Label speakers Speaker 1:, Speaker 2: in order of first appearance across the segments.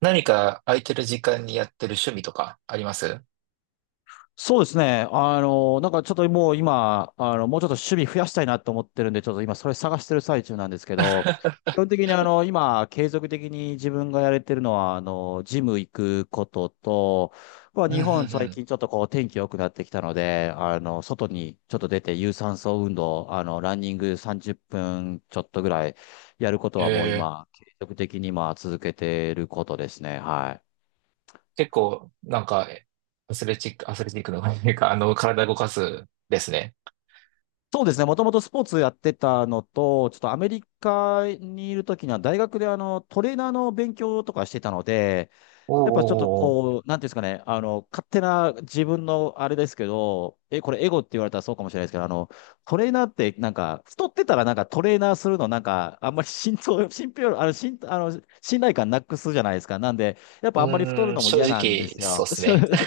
Speaker 1: 何か空いてる時間にやってる趣味とかあります？
Speaker 2: そうですね。ちょっともう今、もうちょっと守備増やしたいなと思ってるんで、ちょっと今それ探してる最中なんですけ ど、基本的に今、継続的に自分がやれてるのは、ジム行くことと、まあ、
Speaker 1: うん
Speaker 2: 日
Speaker 1: うん
Speaker 2: 本
Speaker 1: う
Speaker 2: 最
Speaker 1: ん。
Speaker 2: 近ちょっとこう天気良くなってきたので、外にちょっと出て有酸素運動、ランニング30分ちょっとぐらいやることはもう
Speaker 1: ええ
Speaker 2: 今、継続的にまあ続けてることですね。はい。
Speaker 1: 結構、アスレチックの、体動かすですね。
Speaker 2: そうですね。もともとスポーツやってたのと、ちょっとアメリカにいるときには大学でトレーナーの勉強とかしてたので、
Speaker 1: おうおう
Speaker 2: やっぱちょっと
Speaker 1: おうおう。
Speaker 2: こう、なんていうんですかね、勝手な自分のあれですけど、これエゴって言われたらそうかもしれないですけど、トレーナーってなんか、太ってたらなんかトレーナーするのなんか、あんまり信頼、信憑、あの、信、あの、信頼感なくすじゃないですか。なんで、やっ
Speaker 1: う
Speaker 2: ぱあんまり太
Speaker 1: ー
Speaker 2: る
Speaker 1: ん、
Speaker 2: のも
Speaker 1: 正
Speaker 2: 嫌なんで
Speaker 1: 直、
Speaker 2: す
Speaker 1: そうっ
Speaker 2: よ。
Speaker 1: すね。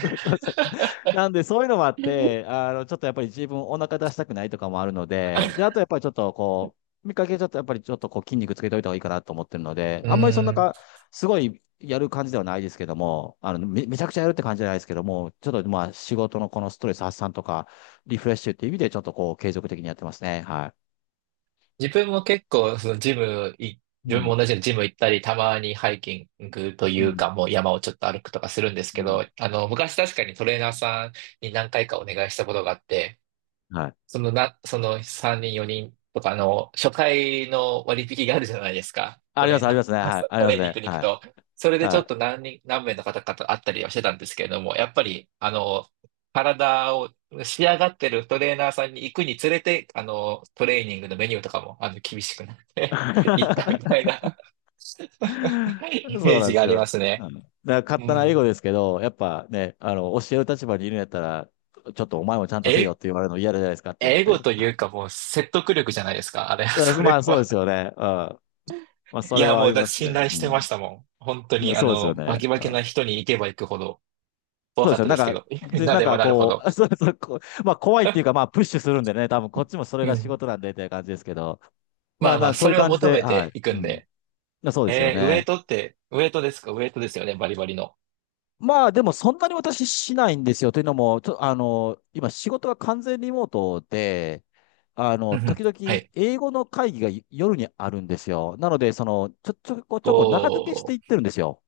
Speaker 2: なんで、そういうのもあっ て、ちょっとやっぱり自分お腹出したくないとかもあるので、で、あとやっぱりちょっとこう、見かけちょっとやっぱりちょっとこう筋肉つけといた方がいいかなと思ってるので、
Speaker 1: う
Speaker 2: あんまりそん
Speaker 1: ー
Speaker 2: な
Speaker 1: ん、
Speaker 2: か、すごいやる感じではないですけども、めちゃくちゃやるって感じじゃないですけども、ちょっとまあ仕事のこのストレス発散とか、リフレッシュっていう意味でちょっとこう継続的にやってますね。は
Speaker 1: 自分も結構、そのジムい、
Speaker 2: い。う
Speaker 1: 自分も
Speaker 2: ん。
Speaker 1: 同じようにジム行ったり、たまにハイキングとい
Speaker 2: う
Speaker 1: うか、
Speaker 2: ん。
Speaker 1: もう山をちょっと歩くとかするんです
Speaker 2: う
Speaker 1: けど、
Speaker 2: ん。
Speaker 1: 昔確かにトレーナーさんに何回かお願いしたことがあって、
Speaker 2: はい。
Speaker 1: そのな、その3人、4人とかの初回の割引があるじゃないですか。トレー
Speaker 2: あ
Speaker 1: ナ
Speaker 2: りますね。はい。
Speaker 1: ー、
Speaker 2: あ
Speaker 1: ト
Speaker 2: りま
Speaker 1: レ
Speaker 2: す
Speaker 1: ーニン
Speaker 2: ね。
Speaker 1: グに行く
Speaker 2: は
Speaker 1: と。
Speaker 2: い。
Speaker 1: それでち
Speaker 2: は
Speaker 1: ょっと
Speaker 2: い。
Speaker 1: 何名の方々と会ったりはしてたんですけれども、やっぱり、体を仕上がってるトレーナーさんに行くにつれて、トレーニングのメニューとかも、厳しくなって 行ったみた いな イメ
Speaker 2: そう
Speaker 1: ー
Speaker 2: なん
Speaker 1: ジ
Speaker 2: で
Speaker 1: があ
Speaker 2: す
Speaker 1: り
Speaker 2: よ。
Speaker 1: ます
Speaker 2: う
Speaker 1: ね。
Speaker 2: ん、だから勝
Speaker 1: う
Speaker 2: 手な英語
Speaker 1: ん。
Speaker 2: ですけど、やっぱね、教える立場にいるんやったら、ちょっとお前もちゃんとせよっ
Speaker 1: え、
Speaker 2: て言われるの嫌じゃないですかと思っ
Speaker 1: 英語
Speaker 2: て。
Speaker 1: というかもう説得力じゃないですか。あれ、
Speaker 2: だか
Speaker 1: そ
Speaker 2: らま
Speaker 1: れ
Speaker 2: あそうで
Speaker 1: は。
Speaker 2: すよね。うん。まあそ
Speaker 1: い
Speaker 2: れ
Speaker 1: や、
Speaker 2: はあ
Speaker 1: もう
Speaker 2: り
Speaker 1: だ、
Speaker 2: ますね。
Speaker 1: 信頼してましたもん。本当
Speaker 2: う
Speaker 1: に、
Speaker 2: ん。そうですよ
Speaker 1: バ
Speaker 2: ね。
Speaker 1: キバ
Speaker 2: う
Speaker 1: キな
Speaker 2: ん、
Speaker 1: 人に行けば行くほど怖
Speaker 2: そうで
Speaker 1: か
Speaker 2: す
Speaker 1: っ
Speaker 2: よ。
Speaker 1: たですけど、
Speaker 2: で、
Speaker 1: な
Speaker 2: なん
Speaker 1: れば
Speaker 2: か
Speaker 1: なるほ
Speaker 2: こ
Speaker 1: ど。
Speaker 2: う、そうそう、こうまあ怖いっていうか、まあプッシュするんでね、多分こっちもそれ
Speaker 1: う
Speaker 2: が仕
Speaker 1: ん。
Speaker 2: 事なんでっていう感じですけど、
Speaker 1: ま
Speaker 2: まあ
Speaker 1: あまあ、
Speaker 2: な、そ
Speaker 1: そ
Speaker 2: ういう
Speaker 1: れを
Speaker 2: 感じ
Speaker 1: 求
Speaker 2: で、
Speaker 1: め
Speaker 2: は
Speaker 1: ていく
Speaker 2: い。う
Speaker 1: んで。
Speaker 2: ん。そうですよ
Speaker 1: えー、
Speaker 2: ね。
Speaker 1: ウエイトですか？ウエイトですよね、バリバリの。
Speaker 2: まあでもそんなに私しないんですよ。というのも、ちょ、あの、今仕事が完全リモートで、
Speaker 1: うんうん。
Speaker 2: 時々
Speaker 1: はい。
Speaker 2: 英語の会議が夜にあるんですよ。なので、ちょこちょこ中抜けし
Speaker 1: こ
Speaker 2: ていってるんですよ。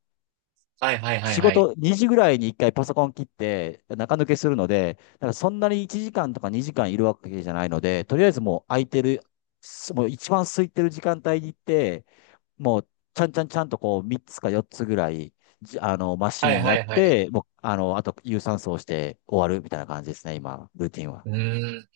Speaker 1: う、はいはいはい
Speaker 2: 仕
Speaker 1: はい。
Speaker 2: 事2時ぐらいに1回パソコン切って中抜けするので、だからそんなに1時間とか2時間いるわけじゃないので、とりあえずもう空いてる、すもう一番空いてる時間帯に行って、もうちゃんとこう3つか4つぐらい、じあの、マシ
Speaker 1: はい
Speaker 2: ン
Speaker 1: は
Speaker 2: やっ
Speaker 1: いはい。
Speaker 2: て、もう、あの、あと有酸素をして終わるみたいな感じですね、今、ルーティンは。
Speaker 1: うーん。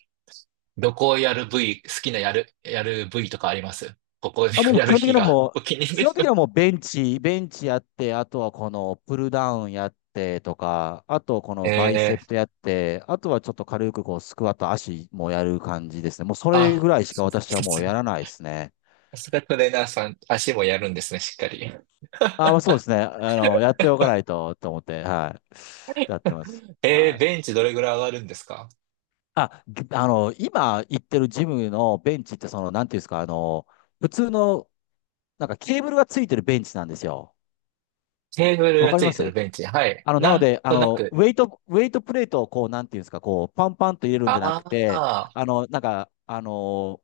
Speaker 1: どこをやる部位、好きなやる、やる部位とかあります？ここを
Speaker 2: あ、もう
Speaker 1: や
Speaker 2: 基
Speaker 1: る
Speaker 2: 本的
Speaker 1: 日
Speaker 2: には
Speaker 1: が
Speaker 2: もう、
Speaker 1: お気に入りで
Speaker 2: 基本
Speaker 1: す。
Speaker 2: 的にはもうベンチやって、あとはこのプルダウンやってとか、あとこのバイ
Speaker 1: え
Speaker 2: セプ
Speaker 1: ー、
Speaker 2: トやって、あとはちょっと軽くこうスクワット、足もやる感じですね。もうそれ
Speaker 1: あ、
Speaker 2: ぐらいしか私は
Speaker 1: さ
Speaker 2: もう
Speaker 1: す
Speaker 2: や
Speaker 1: が、
Speaker 2: らないですね。
Speaker 1: さすがトレーナーさん、足もやるんですね、しっかり。
Speaker 2: あ、まあそうですね。やっておかないとと思って、はい。やってます。
Speaker 1: え
Speaker 2: は
Speaker 1: ー、ベ
Speaker 2: い。
Speaker 1: ンチどれぐらい上がるんですか？
Speaker 2: あ、ぎあの、今行ってるジムのベンチって、その、なんていうんですか、あの、普通の、なんかケーブルがついてるベンチなんですよ。
Speaker 1: テーブル
Speaker 2: わ
Speaker 1: が
Speaker 2: かり
Speaker 1: つい
Speaker 2: ま
Speaker 1: てる
Speaker 2: す。
Speaker 1: ベンチ。はい。
Speaker 2: あの、なの
Speaker 1: なん
Speaker 2: で、あ
Speaker 1: とな
Speaker 2: の、
Speaker 1: く、
Speaker 2: ウェイト、ウェイトプレートをこう、なんていうんですか、こう、パンパンと入れるんじゃな
Speaker 1: あ
Speaker 2: くて、
Speaker 1: あ、
Speaker 2: あの、なんか、あの、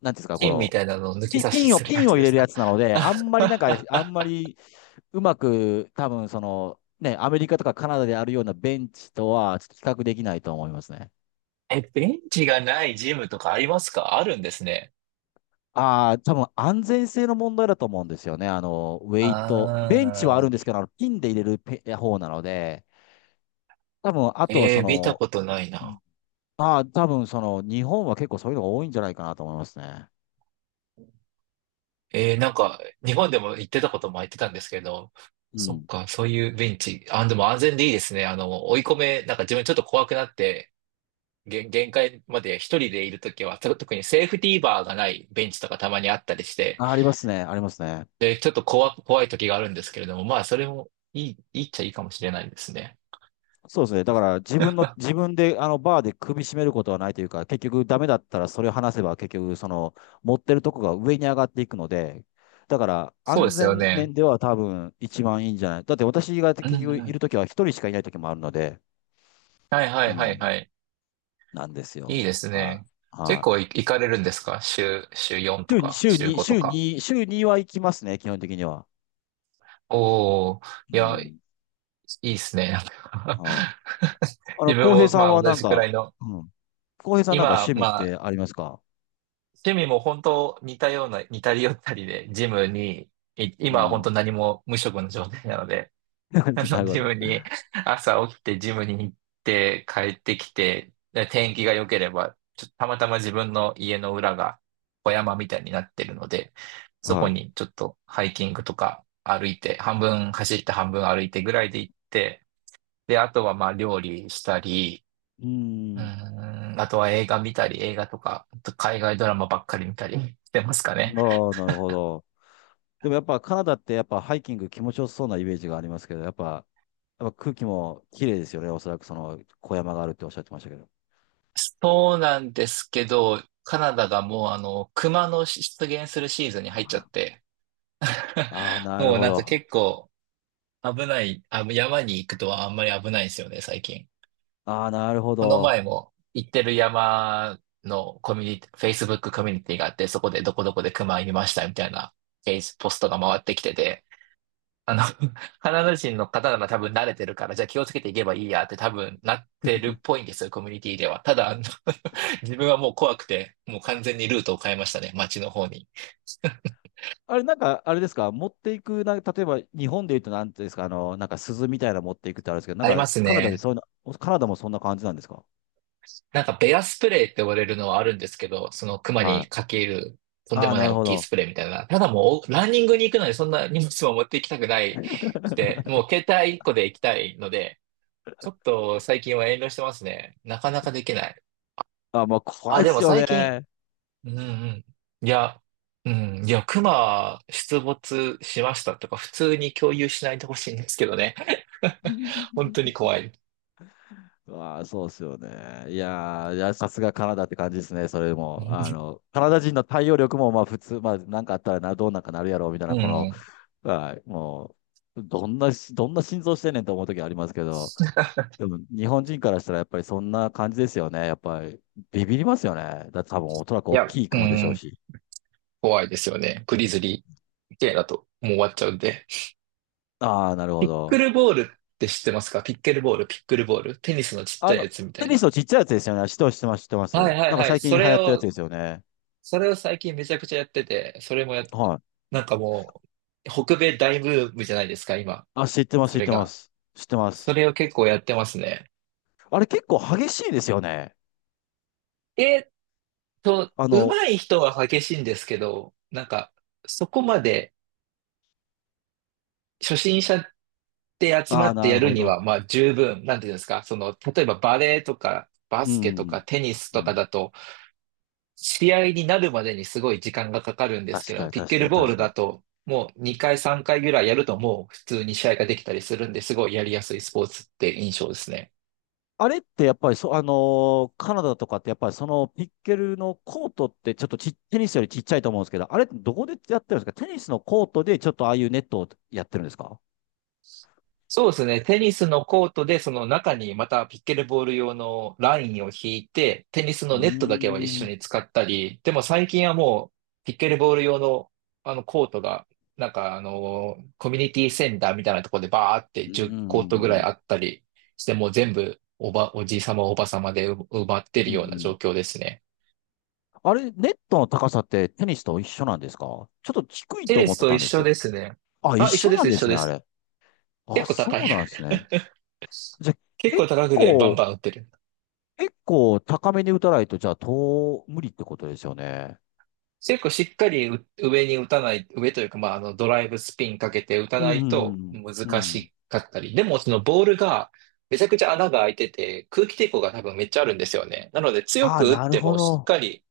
Speaker 2: なんていうんですか、こ
Speaker 1: 金み
Speaker 2: の、
Speaker 1: たいなのを抜き
Speaker 2: ピ
Speaker 1: 差し
Speaker 2: ピンを、
Speaker 1: する
Speaker 2: ピ
Speaker 1: や
Speaker 2: ン
Speaker 1: つ
Speaker 2: を入
Speaker 1: で
Speaker 2: れ
Speaker 1: す
Speaker 2: るや
Speaker 1: か。
Speaker 2: つなので、あんまりなんか、あんま りうまく、多分その、ね、アメリカとかカナダであるようなベンチとは、ちょっと比較できないと思いますね。
Speaker 1: え、ベンチがないジムとかあります？かあるんですね。
Speaker 2: ああ、多分安全性の問題だと思うんですよね。あの、ウェ
Speaker 1: あ
Speaker 2: イト。ベンチはあるんです
Speaker 1: あ、
Speaker 2: けど、あのピンで入れるペ方なので、多分、あとは
Speaker 1: え
Speaker 2: そ
Speaker 1: ー、見た
Speaker 2: の、
Speaker 1: ことないな。
Speaker 2: ああ、多分その日本は結構そういうのが多いんじゃないかなと思いますね。
Speaker 1: えー、なんか、日本でも行ってたことも言ってたんですけど、
Speaker 2: う
Speaker 1: そっ
Speaker 2: ん。
Speaker 1: か、そういうベンチ。あ、でも安全でいいですね。あの、追い込め、なんか自分ちょっと怖くなって、限界まで一人でいるときは、特にセーフティーバーがないベンチとかたまにあったりして、
Speaker 2: あ、ありますね。ありますね。
Speaker 1: で、ちょっと怖、怖いときがあるんですけれども、まあ、それもいい、いいっちゃいいかもしれないですね。
Speaker 2: そうですね。だから自分の、自分であのバーで首絞めることはないというか、結局ダメだったらそれを話せば結局その持ってるとこが上に上がっていくので、だから
Speaker 1: そう
Speaker 2: 安
Speaker 1: ですよ
Speaker 2: 全
Speaker 1: ね。
Speaker 2: 面では多分一番いいんじゃない。だって私が
Speaker 1: うん
Speaker 2: 結局
Speaker 1: う
Speaker 2: い
Speaker 1: ん。
Speaker 2: るときは一人しかいないときもあるので、
Speaker 1: はいは
Speaker 2: う
Speaker 1: いはい
Speaker 2: ん。
Speaker 1: はい。
Speaker 2: なんです
Speaker 1: いいで
Speaker 2: よ。
Speaker 1: す
Speaker 2: は
Speaker 1: ね。
Speaker 2: い。
Speaker 1: 結
Speaker 2: はい。
Speaker 1: 構い行かれるんですか？週、週4とか、週5とか。
Speaker 2: 週には行きますね、基本的には。
Speaker 1: おー、
Speaker 2: う
Speaker 1: いや、い
Speaker 2: ん。
Speaker 1: いですね。
Speaker 2: はい。
Speaker 1: 自分
Speaker 2: 浩平
Speaker 1: も
Speaker 2: さ
Speaker 1: ま
Speaker 2: ん
Speaker 1: あ
Speaker 2: は
Speaker 1: 同
Speaker 2: なん
Speaker 1: じくら
Speaker 2: か、
Speaker 1: いの、
Speaker 2: うん。浩平さんなんか
Speaker 1: 今、
Speaker 2: 趣味っ
Speaker 1: まあ
Speaker 2: てありますか？
Speaker 1: 趣味も本当似たような、似たり寄ったりで、ジムに、い
Speaker 2: う
Speaker 1: 今は本
Speaker 2: ん。
Speaker 1: 当何も無職の状態なので、あ
Speaker 2: な
Speaker 1: の、
Speaker 2: るほ
Speaker 1: ジ
Speaker 2: ど。
Speaker 1: ムに、朝起きてジムに行って帰ってきて、で天気が良ければ、ちょっとたまたま自分の家の裏が小山みたいになってるので、そこ
Speaker 2: は
Speaker 1: にちょっとハイキングとか歩いて、半分走って半分歩いてぐらいで行って、で、あとはまあ料理したり、
Speaker 2: い。う
Speaker 1: う
Speaker 2: ん。
Speaker 1: ーん、あとは映画見たり、映画とか、あと海外ドラマばっかり見たりしてますかね。
Speaker 2: ああ、なるほど。でもやっぱカナダってやっぱハイキング気持ちよさそうなイメージがありますけど、やっぱ空気も綺麗ですよね。おそらくその小山があるっておっしゃってましたけど。
Speaker 1: そうなんですけど、カナダがもう熊の出現するシーズンに入っちゃって、
Speaker 2: ああ、なる
Speaker 1: もう
Speaker 2: ほ
Speaker 1: なんか
Speaker 2: ど。
Speaker 1: 結構危ない、あ、山に行くとはあんまり危ないんですよね、最近。
Speaker 2: ああ、なるほ
Speaker 1: この前
Speaker 2: ど。
Speaker 1: も行ってる山のコミュニティ、Facebook コミュニティがあって、そこでどこどこで熊いましたみたいな、ページポストが回ってきてて、あの、カナダ人の方なら多分慣れてるから、じゃあ気をつけていけばいいやって多分なってるっぽ いんですよ、コミュニティでは。ただ、あの 自分はもう怖くて、もう完全にルートを変えましたね、街の方に。
Speaker 2: あれ、なんか、あれですか？持っていく、例えば日本で言うとなんていうんですか？あの、なんか鈴みたいなの持っていくってあるんですけど、な
Speaker 1: あり
Speaker 2: ん
Speaker 1: ま
Speaker 2: か
Speaker 1: す
Speaker 2: カナダで
Speaker 1: ね。
Speaker 2: そういうの、カナダもそんな感じなんですか？
Speaker 1: なんかベアスプレーって呼ばれるのはあるんですけど、その熊
Speaker 2: は
Speaker 1: にか
Speaker 2: い。
Speaker 1: けるとんで
Speaker 2: ああ、
Speaker 1: もな
Speaker 2: な
Speaker 1: い
Speaker 2: る
Speaker 1: 大
Speaker 2: ほ
Speaker 1: きい
Speaker 2: ど。
Speaker 1: スプレーみたいな。ただもうランニングに行くのにそんな荷物も持って行きたくないくて、もう携帯1個で行きたいので、ちょっと最近は遠慮してますね。なかなかできない。
Speaker 2: あ、まあ、怖
Speaker 1: あ、
Speaker 2: いっ
Speaker 1: でも
Speaker 2: すよ
Speaker 1: 最近
Speaker 2: ね。
Speaker 1: うんうん。いや、熊出没しましたとか、普通に共有しないでほしいんですけどね。本当 に怖い。
Speaker 2: まあ、そうっすよね。いやー、いや、さすがカナダって感じですね、それも。あの、カナダ人の対応力も、まあ、普通、まあ、なんかあったらな、どうなんかなるやろ、みたい
Speaker 1: う
Speaker 2: な、この、
Speaker 1: ん。
Speaker 2: はい、もう、どんなし、どんな心臓してんねんと思う時ありますけど、でも、日本人からしたら、やっぱりそんな感じですよね。やっぱり、ビビりますよね。だって多分、おそらく
Speaker 1: い
Speaker 2: 大
Speaker 1: や、
Speaker 2: きい
Speaker 1: う
Speaker 2: 雲でしょう
Speaker 1: ん。
Speaker 2: し。
Speaker 1: 怖いですよね。グリズリー系だともう終わっちゃうんで。
Speaker 2: ああ、なる
Speaker 1: ピ
Speaker 2: ほ
Speaker 1: ック
Speaker 2: ど。
Speaker 1: ルボールって知ってますか？ピックルボール。テニスのちっち
Speaker 2: あ
Speaker 1: ゃい
Speaker 2: の、
Speaker 1: やつみた
Speaker 2: テ
Speaker 1: い
Speaker 2: ニス
Speaker 1: な。
Speaker 2: のちっちゃいやつですよね。知ってます、知ってます、知ってま
Speaker 1: は
Speaker 2: す。
Speaker 1: いはい
Speaker 2: なんか
Speaker 1: はい。
Speaker 2: 最近流行ってるやつですよね。
Speaker 1: それを最近めちゃくちゃやってて、それもや、
Speaker 2: はい。
Speaker 1: なんかもう、北米大ブームじゃないですか、今。
Speaker 2: あ、知ってます、
Speaker 1: そ
Speaker 2: 知っ
Speaker 1: れ
Speaker 2: てま
Speaker 1: が。
Speaker 2: す。知ってま
Speaker 1: そ
Speaker 2: す。
Speaker 1: れを結構やってますね。
Speaker 2: あれ結構激しいですよね。
Speaker 1: えーっと、
Speaker 2: あ
Speaker 1: 上
Speaker 2: の、
Speaker 1: 手い人は激しいんですけど、なんか、そこまで初心者って集ま
Speaker 2: ああ、
Speaker 1: って
Speaker 2: な
Speaker 1: や
Speaker 2: る
Speaker 1: る
Speaker 2: ほ
Speaker 1: に
Speaker 2: ど。
Speaker 1: は、まあ十分、なんていうんですか、その、例えばバレーとか、バ
Speaker 2: う
Speaker 1: スケとか
Speaker 2: ん。
Speaker 1: テニス
Speaker 2: う
Speaker 1: とか
Speaker 2: ん。
Speaker 1: だと、試合になるまでにすごい時間がかかるんですけ
Speaker 2: 確か
Speaker 1: ど、
Speaker 2: に、
Speaker 1: ピッ
Speaker 2: 確
Speaker 1: ケ
Speaker 2: か
Speaker 1: ル
Speaker 2: に、
Speaker 1: ボー
Speaker 2: 確
Speaker 1: ル
Speaker 2: か
Speaker 1: だ
Speaker 2: に。
Speaker 1: と、もう2回3回ぐらいやるともう普通に試合ができたりするんで、すごいやりやすいスポーツって印象ですね。
Speaker 2: あれってやっぱりそ、あのーカナダとかってやっぱりそのピッケルのコートってちょっとち、テニスよりちっちゃいと思うんですけど、あれってどこでやってるんですか？テニスのコートでちょっとああいうネットをやってるんですか？
Speaker 1: そうですね。テニスのコートで、その中にまたピッケルボール用のラインを引いて、テニス
Speaker 2: う
Speaker 1: の
Speaker 2: ー
Speaker 1: ネットだけは一
Speaker 2: ん。
Speaker 1: 緒
Speaker 2: う
Speaker 1: に使ったり、でも最近はもう、ピッケルボール用の、あのコートが、なんかあの、コミュニティセンターみたいなところでバーって
Speaker 2: ー
Speaker 1: 10コートぐらいあ
Speaker 2: ん。
Speaker 1: ったりして、もう全部おじいさまおばさまで埋まってる
Speaker 2: う
Speaker 1: ような状
Speaker 2: ん。
Speaker 1: 況ですね。
Speaker 2: あれ、ネットの高さってテニスと一緒なんですか？ちょっと低い
Speaker 1: テ
Speaker 2: と
Speaker 1: ニ
Speaker 2: 思っ
Speaker 1: ス
Speaker 2: て
Speaker 1: と
Speaker 2: た
Speaker 1: 一
Speaker 2: んです
Speaker 1: 緒
Speaker 2: けど。
Speaker 1: ですね。
Speaker 2: あ、一
Speaker 1: あ、
Speaker 2: 緒なん
Speaker 1: 一
Speaker 2: で
Speaker 1: 緒
Speaker 2: すね、
Speaker 1: で
Speaker 2: あ
Speaker 1: す。
Speaker 2: れ。あ、
Speaker 1: 結構高い。
Speaker 2: そうなんですね。じゃあ、
Speaker 1: 結構
Speaker 2: 結
Speaker 1: 高くでバン
Speaker 2: 構、
Speaker 1: バン打ってる。
Speaker 2: 結構高めに打たないと、じゃあ、無理ってことですよね。
Speaker 1: 結構しっかりう上に打たない、上というか、まあ、あの、ドライブスピンかけて打た
Speaker 2: う
Speaker 1: ない
Speaker 2: ん、
Speaker 1: と
Speaker 2: うん、う
Speaker 1: 難
Speaker 2: ん。
Speaker 1: しかったり、でもそのボールがめちゃくちゃ穴が開いてて、空気抵抗が多分めっちゃあるんですよね。なので強
Speaker 2: ああ、
Speaker 1: く打っ
Speaker 2: なる
Speaker 1: て
Speaker 2: ほ
Speaker 1: もしっ
Speaker 2: ど。
Speaker 1: かり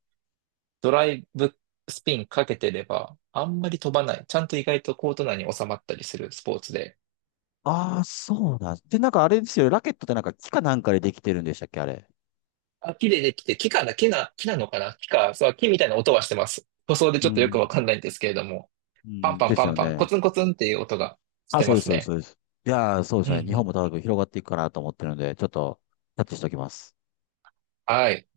Speaker 1: ドライブスピンかけてれば、あんまり飛ばない。ちゃんと意外とコート内に収まったりするスポーツで。
Speaker 2: ああ、そうなんで、なんかあれですよ。ラケットってなんか木かなんかでできてるんでしたっけ、あれ。
Speaker 1: あ、木でできて、木かな、木な、木なのかな木か、そう、木みたいな音はしてます。塗装でち
Speaker 2: う
Speaker 1: ょっとよく
Speaker 2: ん。
Speaker 1: わかんないんですけれども、
Speaker 2: う
Speaker 1: パン
Speaker 2: ん。
Speaker 1: パン
Speaker 2: で
Speaker 1: パ
Speaker 2: す
Speaker 1: ン
Speaker 2: よ
Speaker 1: パン、コ
Speaker 2: ね。
Speaker 1: ツンコツンっていう音がし
Speaker 2: あ、
Speaker 1: て
Speaker 2: そ
Speaker 1: ま
Speaker 2: うです、
Speaker 1: す
Speaker 2: そうです、
Speaker 1: ね。
Speaker 2: そうです。いやー、そうで
Speaker 1: う
Speaker 2: すね。日本
Speaker 1: ん
Speaker 2: も多分広がっていくかなと思ってるので、ちょっと、キャッチしておきます。
Speaker 1: はい。